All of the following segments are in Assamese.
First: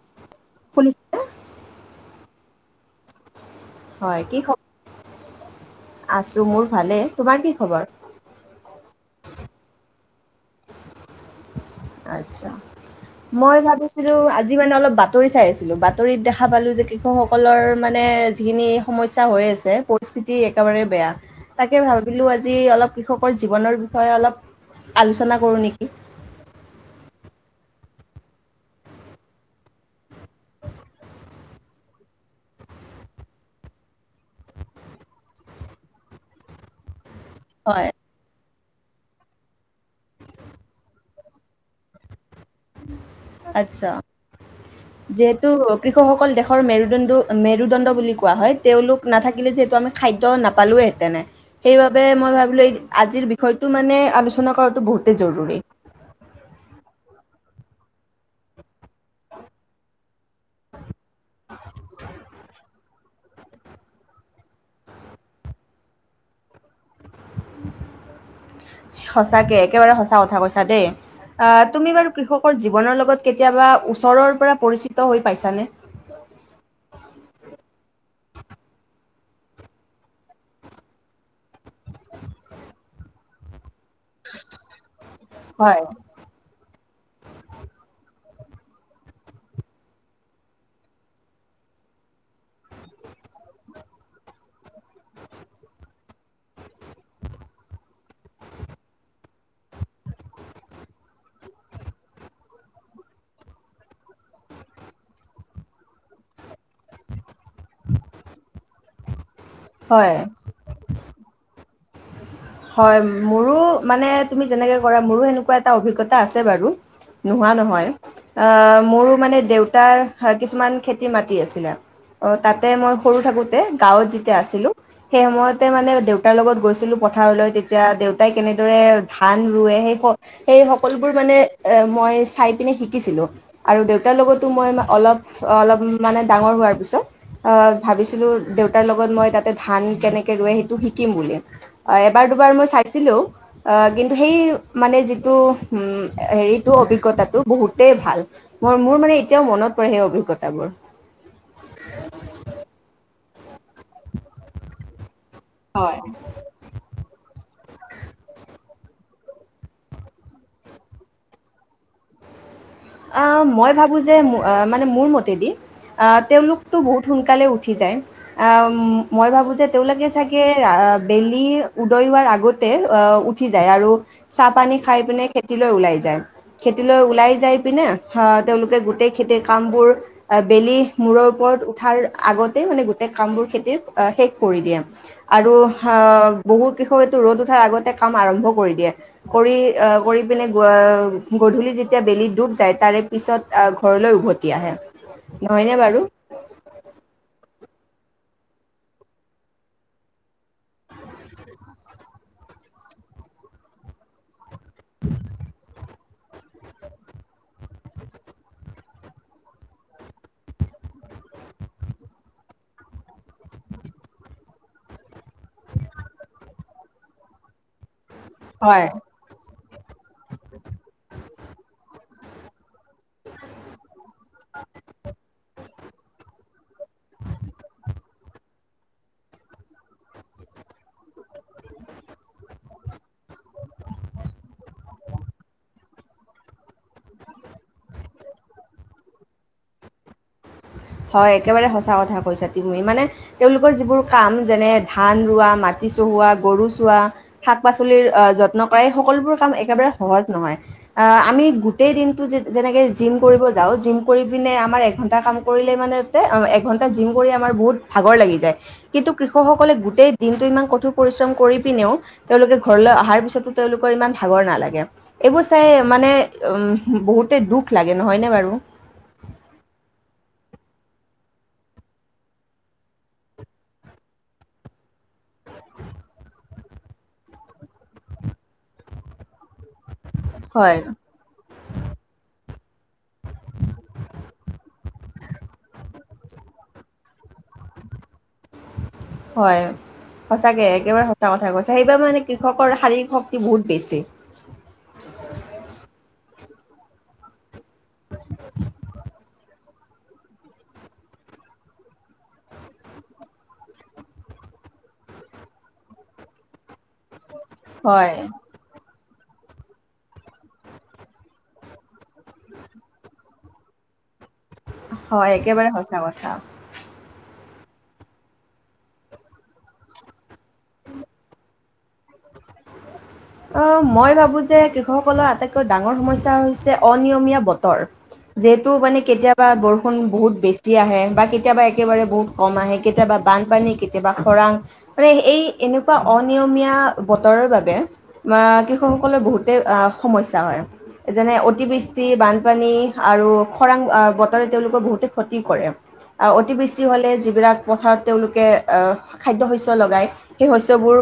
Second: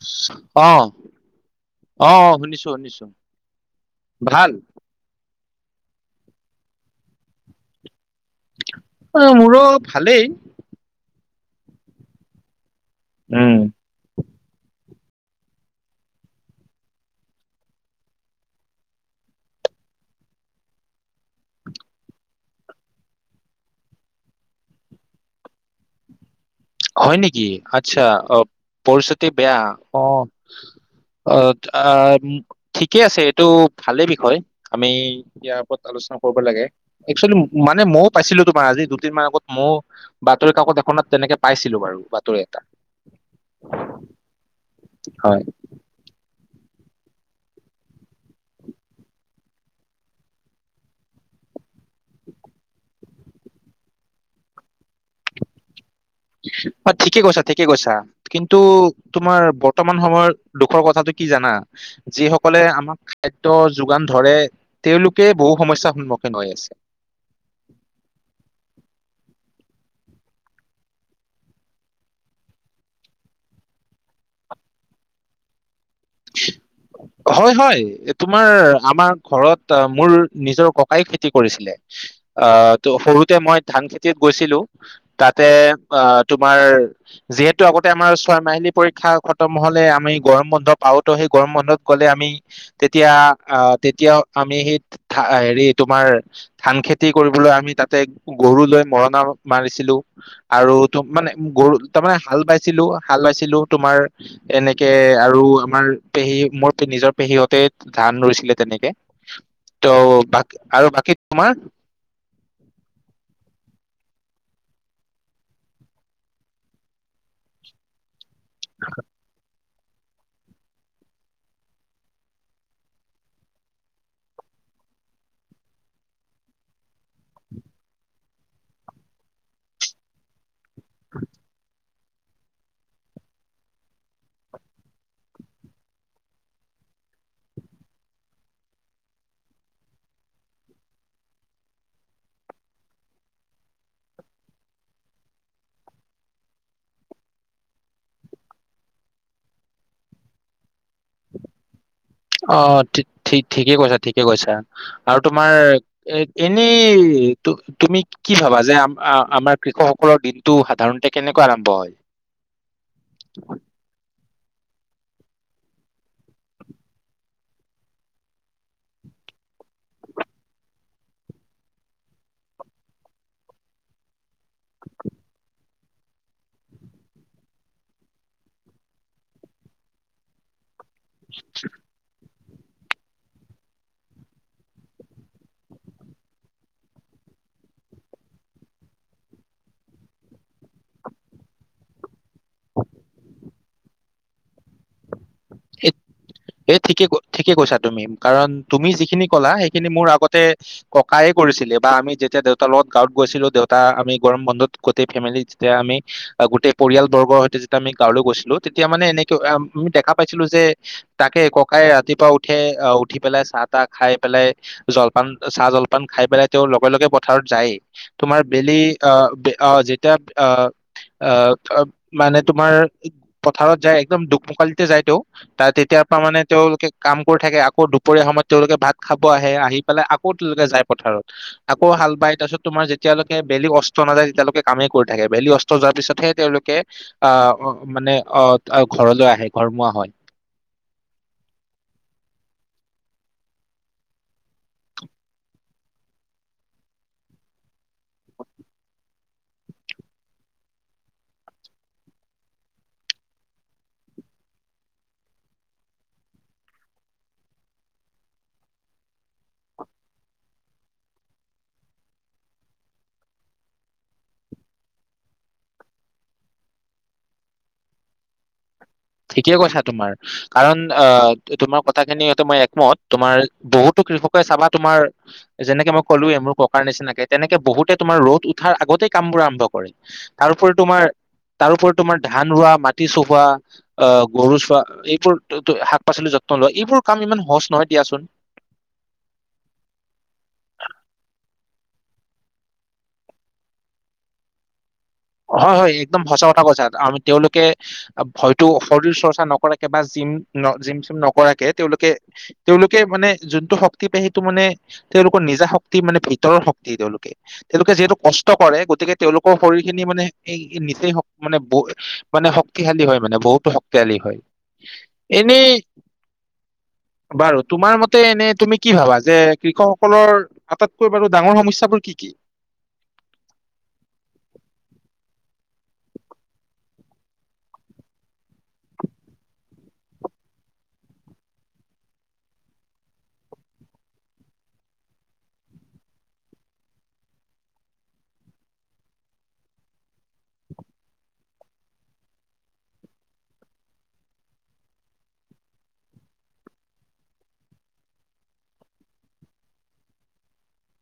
স [unintelligible] অহ', শুনিছা? - অহ', - অহ ', শুনিছো। শ নিশ্চয় হয় কি খবৰ? আছো মোৰ ভালে তোমাৰ কি খবৰ? অহ ', মোৰো ভালেই। আচ্ছা। উম মই ভাবিছিলো আজি মানে অলপ বা বাতৰি চাই আছিলোঁ বাতৰিত দেখা পালোঁ যে কৃষকসকলৰ মানে যিখিনি সমস্যা হৈ আছে পৰিস্থিতি একেবাৰে বেয়া, তাকে ভাবিলোঁ আজি অলপ কৃষকৰ জীৱনৰ বিষয়ে অলপ আলোচনা কৰোঁ নেকি। হয় নেকি আচ্ছা অহ ', পৰিস্থিতি বেয়া অহ ', - অহ ', ঠিকে আছে এইটো ভালেই বিষয় আমি ইয়াৰ ওপৰত আলোচনা কৰিব লাগে। একচুৱেলি মানে হয়, ময়ও পাইছিলো ত। আজি দুদিনমান আগত মোৰ বাতৰি কাকত এখনত তেনেকে। পাইছিলো বাৰু বাতৰি এটা। আচ্ছা হয় যিহেতু কৃষকসকল দেখ মেৰুদণ্ড -মেৰুদণ্ড বুলি কোৱা হয় তেওঁলোক নাথাকিলে যিহেতু আমি খাদ্য নাপালোহেঁতেনে সেইবাবে মই ভাবিলোঁ আজিৰ বিষয়টো মানে আলোচনা কৰাটো বহুতেই জৰুৰী। হয় ঠিকে কৈছা -ঠিকে কৈছা কিন্তু তোমাৰ বৰ্তমান সময়ৰ দুখৰ কথাটো। কি জানা যিসকলে আমাক খাদ্য যোগান ধৰে তেওঁলোকে বহু সমস্যাৰ সন্মুখীন হৈ আছে। সঁচাকে একেবাৰে সঁচা কথা কৈছা দেই আহ ', তুমি বাৰু কৃষকৰ জীৱনৰ লগত কেতিয়াবা ওচৰৰ পৰা পৰিচিত হৈ পাইছানে। হয় -হয় তোমাৰ আমাৰ। ঘৰত মোৰ নিজৰ ককাই খেতি কৰিছিলে। আহ', ত সৰুতে মই। ধান খেতিত গৈছিলো তাতে হয় অহ ', তোমাৰ যিহেতু আগতে আমাৰ। হয়, মাহিলী পৰীক্ষা খতম হলে আমি গৰম বন্ধ। পাওতো সেই গৰম বন্ধত গলে আমি তেতিয়া আহ', তেতিয়া আমি সেইা হেৰি তোমাৰ ধান খেতি কৰিবলৈ আমি তাতে গৰু লৈ মৰণা মাৰিছিলো আৰু মানে গৰু তাৰমানানে হাল বাইছিলো- হাল বাইছিলো তোমাৰ এনেকে আৰু আমাৰ পেহী মোৰ নিজৰ পেহীহতে ধান ৰুইছিলে তেনেকে। হয় ত' ব আৰু বাকী তোমাৰ? হয়, মোৰো মানে তুমি যেনেকে কৰা মোৰো সেনেকুৱা এটা অভিজ্ঞতা আছে বাৰু নোহোৱা নহয়। অহ ', মোৰ মানে দেউত তাৰ কিছুমান খেতি মাটি আছিলে অহ ', তাতে মই সৰু থাকোতে গাঁৱত যেতিয়া আছিলো সেই সময়তে মানে দেউতাৰ লগত গৈছিলো। প ল তেতিয়া দেউতাই কেনেদৰে ধান ৰুৱে সেই সেই সকলোবোৰ মানে মই চাই পিনে শিকিছিলো। আৰু দেউতাৰ লগতো মই অলপ -অলপ মানে ডাঙৰ হোৱাৰ পিছত ভাবিছিলো দেউতাৰ লগত মই তাতে ধান কেনেকে ৰুৱে সেইটো শিকিম বুলি। এবাৰ দুবাৰ মই চাইছিলোও কিন্তু সেই মানে যিটো হেৰিটো অভিজ্ঞতাটো বহুতেই ভাল মোৰ মোৰ মানে এতিয়াও মনত পৰে সেই অভিজ্ঞতাবোৰ। অহ ', ঠিক ঠিকে কৈছা- ঠিকে কৈছা। আৰু তোমাৰ হয় এহ ', এনেই তুমি কি ভাবা যে আ আমাৰ কৃষকসকলৰ দিনটো সাধাৰণতে কেনেকুৱা আৰম্ভ হয়। অ মই ভাবো যে মানে মোৰ মতেদি আহ তেওঁলোকতো বহুত সোনকালে উঠি যায়। আহ মই ভাবো যে তেওঁলোকে চাগে বেলি উদয় হোৱাৰ আগতে উঠি যায় আৰু চাহ পানী খাই পিনে খেতিলৈ ওলাই যায়। খেতিলৈ ওলাই যাই পিনে অ তেওঁলোকে গোটেই খেতিৰ কাম বোৰ বেলি মূৰৰ ওপৰত উঠাৰ আগত মানে গোটেই কাম বোৰ খেতিৰ শেষ কৰি দিয়ে আৰু আহ বহু কৃষকো ৰ'দ উঠাৰ আগতে কাম আৰম্ভ কৰি দিয়ে কৰি আহ কৰি পিনে গধূলি যেতিয়া বেলি দুব তাৰে পিছত ঘৰলৈ উভতি আহে। নহয়নে বাৰু? এ' ঠিকে ক, ঠিকে কৈছা তুমি কাৰণ তুমি যিখিনি ক'লা সেইখিনি মোৰ আগতে ককায়ে কৰিছিলে বা আমি যেতিয়া দেউতাৰ লগত গাঁৱত গৈছিলো দেউতা আমি গৰম বন্ধত গোটেই ফেমিলি যেতিয়া আমি গোটেই পৰিয়াল বৰ্গৰ সৈতে যেতিয়া আমি গাঁৱলৈ গৈছিলো, তেতিয়া মানে এনেকে আমি দেখা পাইছিলো যে তাকে ককাই ৰাতিপুৱা উঠে, আহ' উঠি পেলাই চাহ তাহ খাই পেলাই, জলপান চাহ জলপান খাই পেলাই তেওঁ লগে লগে পথাৰত যায়েই। তোমাৰ বেলি হয় অ' অ' যেতিয়া অ', অ' মানে তোমাৰ পথাৰত যায় একদম দুখমুকালিতে যায় তেওঁ [unintelligible] মানে তেওঁলোকে কাম কৰি থাকে আকৌ দুপৰীয়া সময়ত তেওঁলোকে ভাত খাব আহে, আহি পেলাই আকৌ তেওঁলোকে যায় পথাৰত, আকৌ হাল বাই, তাৰপিছত তোমাৰ যেতিয়ালৈকে বেলি অস্ত্ৰ নাযায় তেতিয়ালৈকে কামেই কৰি থাকে বেলি অস্ত্ৰ যোৱাৰ পিছতহে তেওঁলোকে আহ মানে আহ ঘৰলৈ আহে ঘৰমুৱা হয়। হয়, একেবাৰে সঁচা কথা কৈছা তুমি, মানে তেওঁলোকৰ যিবোৰ কাম, যেনে ধান ৰোৱা, মাটি চহোৱা, গৰু চোৱা, শাক পাচলিৰ আহ' যত্ন কৰা এই সকলোবোৰ কাম একেবাৰে সহজ নহয়। আহ' আমি গোটেই দিনটো যে যেনেকে জিম কৰিব যাও জিম কৰি পিনে আমাৰ এঘন্টা কাম কৰিলে মানে এঘন্টা জিম কৰি আমাৰ বহুত ভাগৰ লাগি যায়, কিন্তু কৃষকসকলে গোটেই দিনটো ইমান কঠোৰ পৰিশ্ৰম কৰি পিনেও তেওঁলোকে ঘৰলৈ অহাৰ পিছতো তেওঁলোকৰ ইমান ভাগৰ নালাগে। এইবোৰ চাই মানে উম, বহুতে দুখ লাগে নহয়নে বাৰু? ঠিকেই কৈছা তোমাৰ, কাৰণ অ' তোমাৰ কথাখিনি মই একমত, তোমাৰ বহুতো কৃষকে চাবা তোমাৰ যেনেকে মই ক'লো মোৰ ককাৰ নিচিনাকে তেনেকে বহুতে তোমাৰ ৰ'দ উঠাৰ আগতেই কামবোৰ আৰম্ভ কৰে তাৰোপৰি হয়। তোমাৰ, তাৰোপৰি তোমাৰ ধান ৰোৱা, মাটি চহোৱা। গৰু চোৱা, এইবোৰ শাক পাচলি যত্ন লোৱা এইবোৰ কাম ইমান সহজ নহয় দিয়াচোন। হয়, সঁচাকে একেবাৰে সঁচা কথা কৈছে সেইবাৰ মানে কৃষকৰ শাৰীৰিক শক্তি বহুত বেছি। হয় হয়, একদম সচা কথা কথা কৈছা, তেওঁলোকে হয়তো শৰীৰ চৰ্চা নকৰাকে বা জিম, জিম চিম নকৰাকে তেওঁলোকে তেওঁলোকে মানে যোনটো শক্তি পায় সেইটো মানে তেওঁলোকৰ নিজা শক্তি মানে ভিতৰৰ শক্তি দি তেওঁলোকে, তেওঁলোকে হয় যিহেতু কষ্ট কৰে গতিকে তেওঁলোকৰ শৰীৰ স খিনি মানে, এই নিচেই মানে ব মানে শক্তিশালী হয় মানে বহুতো শক্তিশালী হয়। হয় এনেই একেবাৰে সঁচা কথা। বাৰু তোমাৰ মতে এনে তুমি কি ভাবা যে কৃষকসকলৰ আটাইতকৈ বাৰু ডাঙৰ সমস্যাবোৰ কি কি? অ' মই ভাবো যে কৃষকসকলৰ আটাইতকৈ ডাঙৰ সমস্যা হৈছে অনিয়মীয়া বতৰ। যিহেতু মানে কেতিয়াবা বৰষুণ বহুত বেছি আহে বা কেতিয়াবা একেবাৰে বহুত কম আহে, কেতিয়াবা বানপানী, কেতিয়াবা খৰাং মানে এই এনেকুৱা অনিয়মীয়া বতৰৰ বাবে মা কৃষকসকলৰ বহুতে আ' সমস্যা হয় যেনে অতিবৃষ্টি বানপানী আৰু খৰাং বতৰে তেওঁলোকৰ বহুতে ক্ষতি কৰে। অতিবৃষ্টি হ'লে যিবিলাক পথাৰত তেওঁলোকে খাদ্য শস্য লগায় সেই শস্যবোৰ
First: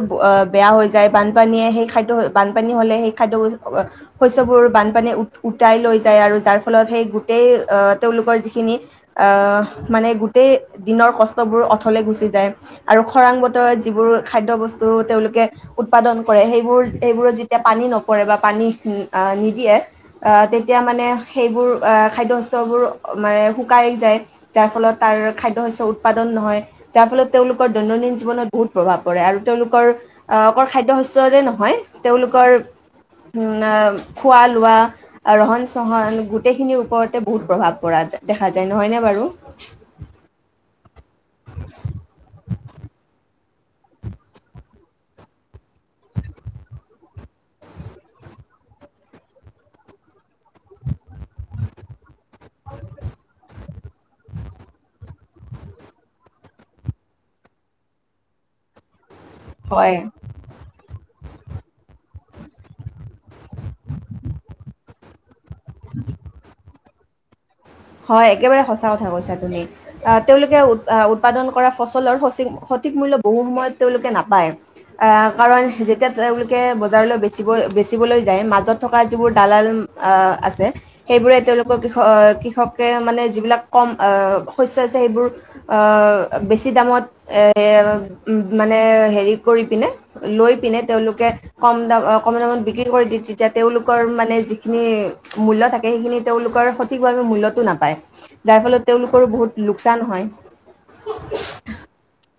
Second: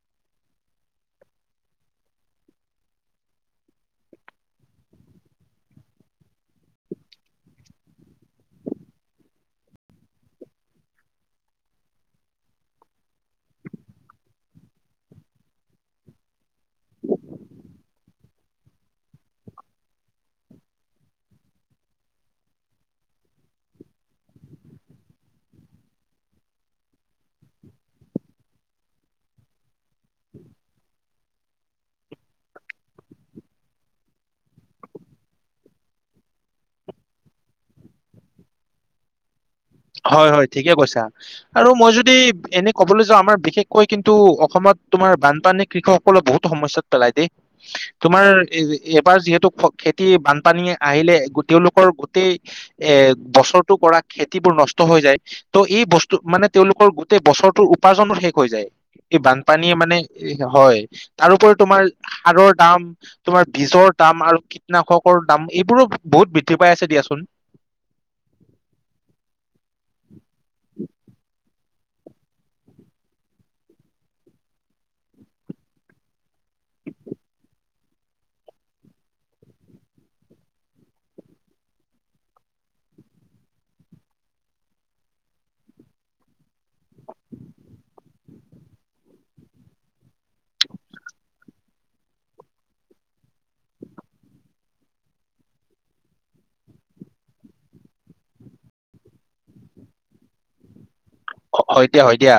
বেয়া হৈ যায়, বানপানীয়ে সেই অ' বানপানী হলে হেই, [unintelligible] শস্যবোৰ বানপানীয়ে উতাই লৈ যায় আৰু যাৰ ফলত সেই গোটেই তেওঁলোকৰ যিখিনি ও, মানে গোটেই দিনৰ কষ্টবোৰ অথলে গুচি যায় আৰু খৰাং বতৰত যিবোৰ খাদ্য বস্তু তেওঁলোকে উৎপাদন কৰে সেইবোৰ সেইবোৰত যেতিয়া পানী নপৰে বা পানী নিদিয়ে, আহ' তেতিয়া মানে সেইবোৰ খাদ্য শস্যবোৰ মানে শুকাই যায় যাৰ ফলত তাৰ খাদ্য শস্য উৎপাদন নহয়, যাৰ ফলত তেওঁলোকৰ দৈনন্দিন জীৱনত বহুত প্ৰভাৱ পৰে আৰু তেওঁলোকৰ অকল খাদ্য শস্যৰে নহয় তেওঁলোকৰ খোৱা লোৱা, ৰহণ চহন গোটেইখিনিৰ ওপৰতে বহুত প্ৰভাৱ পৰা দেখা যায় নহয়নে বাৰু? হয় হয় ঠিকে কৈছা। আৰু মই যদি এনে কবলৈ যাওঁ আমাৰ বিশেষ কৈ কিন্তু অসমত তোমাৰ বানপানী কৃষকসকলক বহুত সমস্যাত পেলাই দেই। তোমাৰ এইবাৰ যিহেতু খেতি বানপানীয়ে আহিলে তেওঁলোকৰ গোটেই এ বছৰটো কৰা খেতিবোৰ নষ্ট হৈ যায় ত' এই বস্তু, মানে তেওঁলোকৰ গোটেই বছৰটোৰ উপাৰ্জনো শেষ হৈ যায়। এই বানপানীয়ে মানে, হয় হয়। তাৰোপৰি তোমাৰ সাৰৰ দাম। তোমাৰ বীজৰ দাম আৰু কীটনাশকৰ দাম, এইবোৰো বহুত বৃদ্ধি পাই আছে দিয়াচোন। উ [unintelligible] হয়, একেবাৰে সঁচা কথা কৈছা তুমি, আহ' তেওঁলোকে উৎ, উৎপাদন কৰা ফচলৰ সচিক, সঠিক মূল্য বহু সময়ত তেওঁলোকে নাপায়, আহ' কাৰণ যেতিয়া তেওঁলোকে বজাৰলৈ বেছিকৈ বেচিবলৈ যায়, মাজত থকা যিবোৰ দালাল আ আছে, সেইবোৰে তেওঁলোকৰ কৃষ অ কৃষক কে মানে যিবিলাক কম আ--শস্য আছে, সেইবোৰ আ বেছি দামত এ মানে হেৰি কৰি পিনে লৈ পিনে তেওঁলোকে কম দাম অ কম দামত বিক্ৰী কৰি দি, তেতিয়া তেওঁলোকৰ মানে যিখিনি মূল্য থাকে, সেইখিনি তেওঁলোকৰ সঠিকভাৱে মূল্য টো নাপায়। যাৰ ফলত তেওঁলোকৰো বহুত লোকচান হয়। হয় দিয়া হয় দিয়া।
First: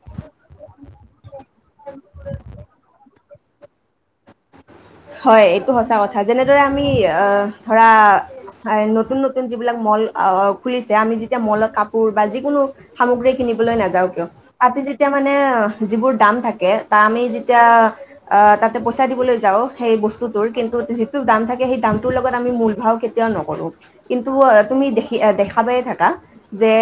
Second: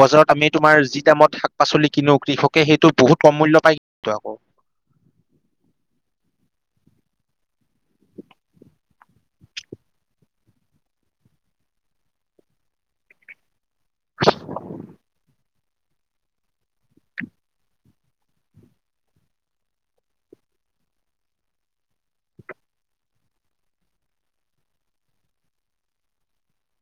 বজাৰত আমি তোমাৰ যি দামত শাক পাচলি কিনো, কৃষকে সেইটো বহুত কম মূল্য পায় কিন্তু আকৌ হয় এইটো সঁচা কথা। যেনেদৰে আমি অ ধৰা নতুন নতুন যিবিলাক মল অ অ খুলিছে, আমি যেতিয়া মলত কাপোৰ বা যিকোনো সামগ্ৰী কিনি বলৈ নাযাওঁ কিয়, তাতে যেতিয়া মানে যিবোৰ দাম থাকে, তাৰ আমি যেতিয়া আ তাতে পইছা দিবলৈ যাওঁ সেই বস্তুটোৰ কিন্তু যিটো দাম থাকে, সেই দামটোৰ লগত আমি মূল ভাব কেতিয়াওঁ নকৰোঁ। কিন্তু অ তুমি দেখি এ দেখা পাইয়ে থাকা যে,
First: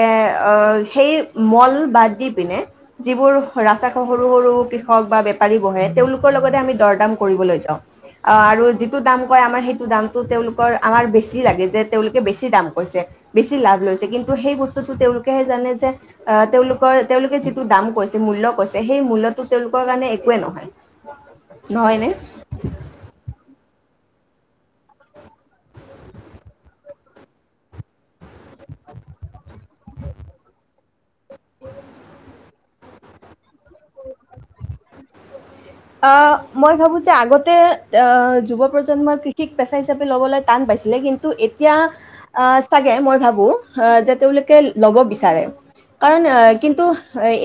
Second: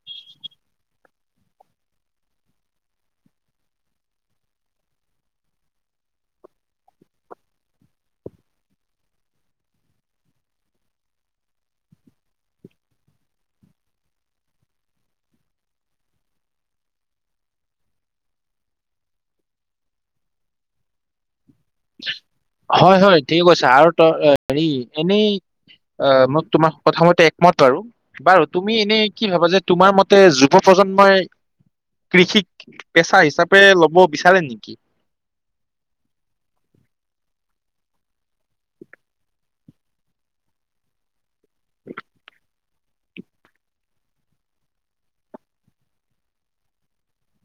অ সেই মল বাদ দি পিনে, যিবোৰ ৰাস্তা সৰু সৰু কৃষক বা বেপাৰী বহে তেওঁলোকৰ লগতে আমি দৰদাম কৰিবলৈ যাওঁ। অ আৰু যিটো দাম কয় আমাৰ সেইটো দামটো তেওঁলোকৰ আমাৰ বেছি লাগে, যে তেওঁলোকে বেছি দাম কৈছে, বেছি লাভ লৈছে কিন্তু সেই বস্তুটো তেওঁলোকেহে জানে যে, আ তেওঁলোকৰ তেওঁলোকে যিটো দাম কৈছে মূল্য কৈছে সেই মূল্যটো তেওঁলোকৰ কাৰণে একোৱেই নহয়। নহয় নে? হয় হয় ঠিকে কৈছা। আৰু ত হেৰি এনেই অ মই তোমাৰ কথামতে একমত বাৰু বাৰু তুমি এনে কি ভাবা যে, তোমাৰ মতে যুৱ প্ৰজন্মই কৃষিক পেছা হিচাপ পে ল'ব বিচাৰে নেকি? অ মই ভাবোঁ যে আগতে অ যুৱ প্ৰজন্মই কৃষিক পেছা হিচাপে ল'বলৈ টান পাইছিলে, কিন্তু এতিয়া আ ছাগে মই ভাবোঁ যে তেওঁলোকে ল'ব বিচাৰে। কাৰণ অ কিন্তু,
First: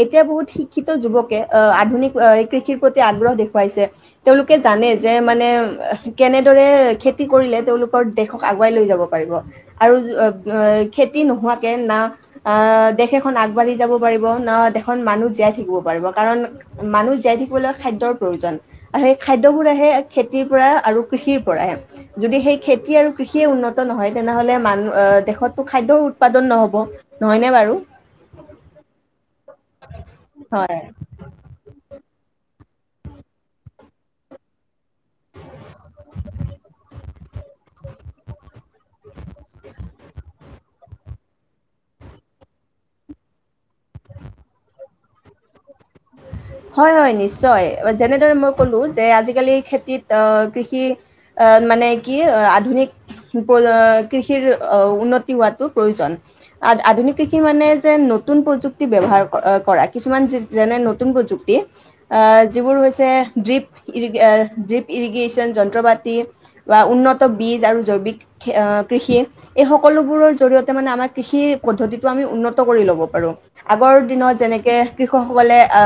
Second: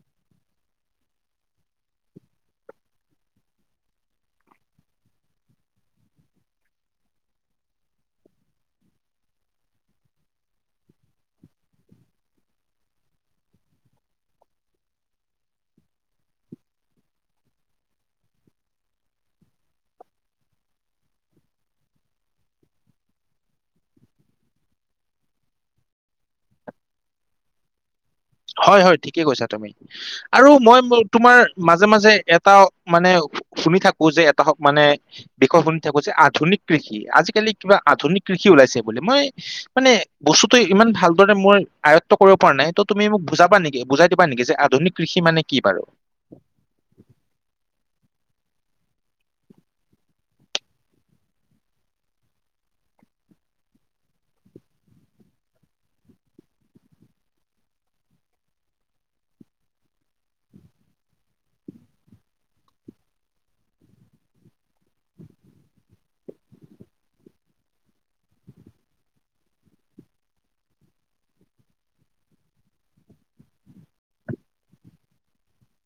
এতিয়া বহুত শিক্ষিত যুৱকে অ আধুনিক অ কৃষিৰ প্ৰতি আগ্ৰহ দেখুৱাইছে। তেওঁলোকে জানে যে, মানে কেনেদৰে খেতি কৰিলে তেওঁলোকৰ দেশক আগুৱাই লৈ যাব পাৰিব আৰু অ খেতি নোহোৱাকে না আহ দেশ এখন আগবাঢ়ি যাব পাৰিব না দেশত মানুহ জীয়াই থাকিব পাৰিব, কাৰণ মানুহ জীয়াই থাকিবলৈ খাদ্যৰ প্ৰয়োজন আৰু সেই খাদ্যবোৰ আহে খেতিৰ পৰা আৰু কৃষিৰ পৰাহে। যদি সেই খেতি আৰু কৃষিয়ে উন্নত নহয়, তেনেহলে মানু আহ দেশততো খাদ্য উৎপাদন নহ'ব। নহয়নে বাৰু হয় হয় ঠিক কে কৈছা তুমি আৰু হয় মই তোমাৰ মাজে মাজে এটা মানে শুনি থাকোঁ যে এটা শ মানে বিষয় শুনি থাকোঁ যে। আধুনিক কৃষি আজিকালি কিবা আধুনিক কৃষি ওলাইছে বোলে। মই মানে বস্তুতটো ইমান ভাল [unintelligible] মই আয়ত্ব কৰিব পৰা নাই। ত তুমি মোক বুজাবা নেকি? বুজাই দিবা নেকি, যে আধুনিক কৃষি মানে কি বাৰু? হয় হয় নিশ্চয় যেনেদৰে মই ক'লো যে, আজিকালি খেতিত অ কৃষি--অ মানে কি, আধুনিক [unintelligible] কৃষিৰ উন্নতি হোৱাটো প্ৰয়োজন। আধ আধুনিক কৃষি মানে যে নতুন প্ৰযুক্তি ব্যৱহাৰ ক কৰা। কিছুমান যেনে নতুন প্ৰযুক্তি। আ যিবোৰ হৈছে ৰিপ ইৰিগেশ্যন, যন্ত্ৰ-পাতি বা উন্নত বীজ আৰু জৈৱিক কৃষি এই সকলোবোৰৰ জৰিয়তে মানে আমাৰ কৃষি পদ্ধতিটো আমি উন্নত কৰি ল'ব পাৰোঁ। আগৰ দিনত যেনেকে কৃষকসকলে আ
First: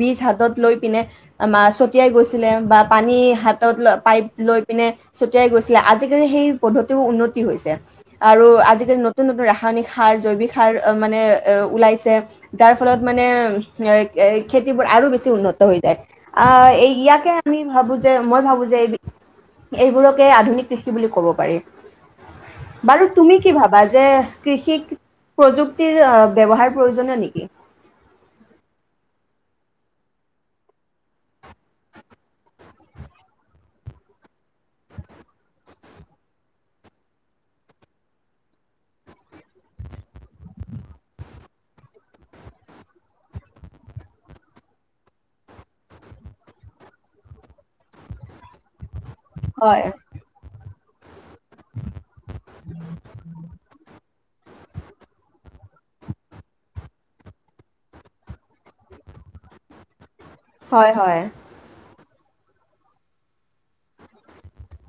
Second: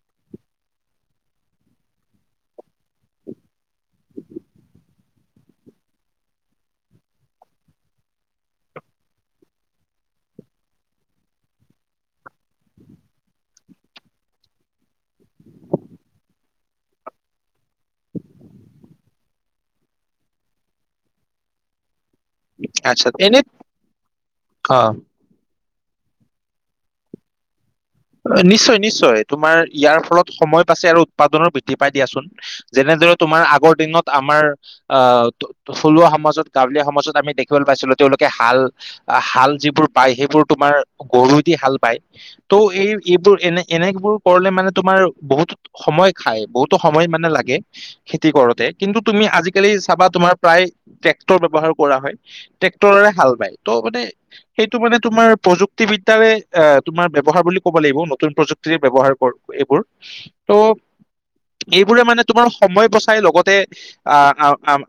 বীজ হাতত লৈ পিনে মাঁহ ছটিয়াই গৈছিলে বা পানী হাত ত লৈ পাইপ লৈ পিনে ছটিয়াই গৈছিলে। আজিকালি সেই পদ্ধতিও উন্নতি হৈছে আৰু আজিকালি নতুন নতুন ৰাসায়নিক সাৰ, জৈৱিক সাৰ মানে ওলাইছে, যাৰ ফলত মানে এ খেতিবোৰ আৰু বেছি উন্নত হৈ যায়। আ এই ইয়াকে আমি ভাবোঁ যে, মই ভাবোঁ যে, এইবোৰকে আধুনিক কৃষি বুলি ক'ব পাৰি। আচ্ছা বাৰু তুমি এনে কি ভাবা? যে, কৃষিক অ প্ৰযুক্তিৰ ব্যৱহাৰ প্ৰয়োজনীয় নেকি নিশ্চয় নিশ্চয় তোমাৰ ইয়াৰ ফলত সময় পাইছে আৰু উৎপাদনৰো বৃদ্ধি পাই দিয়াচোন যেনেদৰে তোমাৰ আগৰ দিনত আমাৰ আহ থলুৱা সমাজত গাঁৱলীয়া সমাজত আমি দেখিবলৈ পাইছিলো তেওঁলোকে হাল হাল যিবোৰ পায় সেইবোৰ তোমাৰ গৰু দি হাল পায় ত এই এইবোৰ এনে এনেবোৰ কৰিলে মানে তোমাৰ বহুত সময় খায় বহুতো সময় মানে লাগে খেতি কৰোতে কিন্তু তুমি আজিকালি হয় চাবা তোমাৰ প্ৰায় এক ব্যৱহাৰ কৰা হয় ট্ৰেক্টৰৰে হাল বায় ত' মানে সেইটো মানে তোমাৰ প্ৰযুক্তিবিদ্যাৰে অ তোমাৰ ব্যৱহাৰ বুলি ক'ব লাগিব নতুন প্ৰযুক্তিৰে ব্যৱহাৰ কৰ এইবোৰ ত' হয় হয় এইবোৰে মানে মাৰ সময় বচাই লগতে আ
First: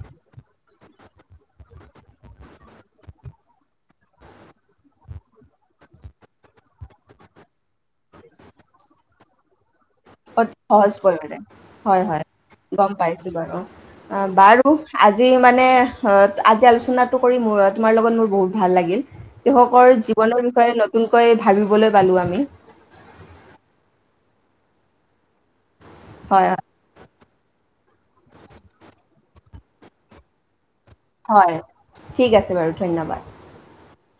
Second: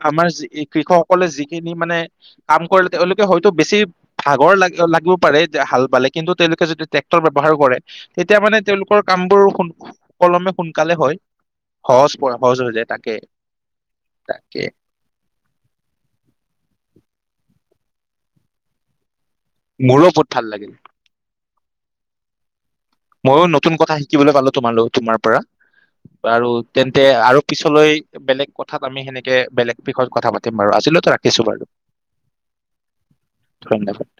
আমাৰ কৃষকসকলে যিখিনি মানে কাম কৰিলে তেওঁলোকে হয়তো বেছি ভাগৰ লাগ লাগিব পাৰে হাল বালে কিন্তু তেওঁলোকে যদি ট্ৰেক্টৰ বৱাৰ কৰে তেতিয়া মানে তেওঁলোকৰ কাম বোৰ অতি সহজ কৰিৰে হয় প- সহজ হৈ হয় যায় গম তাকে পাইছো বাৰু অ তাকে বাৰু আজি মানে আজি আলোচনাত তোমাৰ লগত মোৰ বহুত ভাল লাগিল কৃষকৰ মোৰো বহুত ভাল জীৱনৰ লাগিল বিষয়ে নতুনকৈ ভাবিবলৈ পালোঁ আমি ময়ো নতুন কথা শিকিবলৈ পালো তোমালৈ তোমাৰ পৰা হয় আৰু তেন্তে আৰু পিছলৈ বেলেগ কথাত আমি সেনেকে বেলেগ বিষয়ত কথা পাতিম বাৰ ছিল ৰাখিছো হয় হয় বাৰু ঠিক আছে বাৰু ধন্যবাদ ধন্যবাদ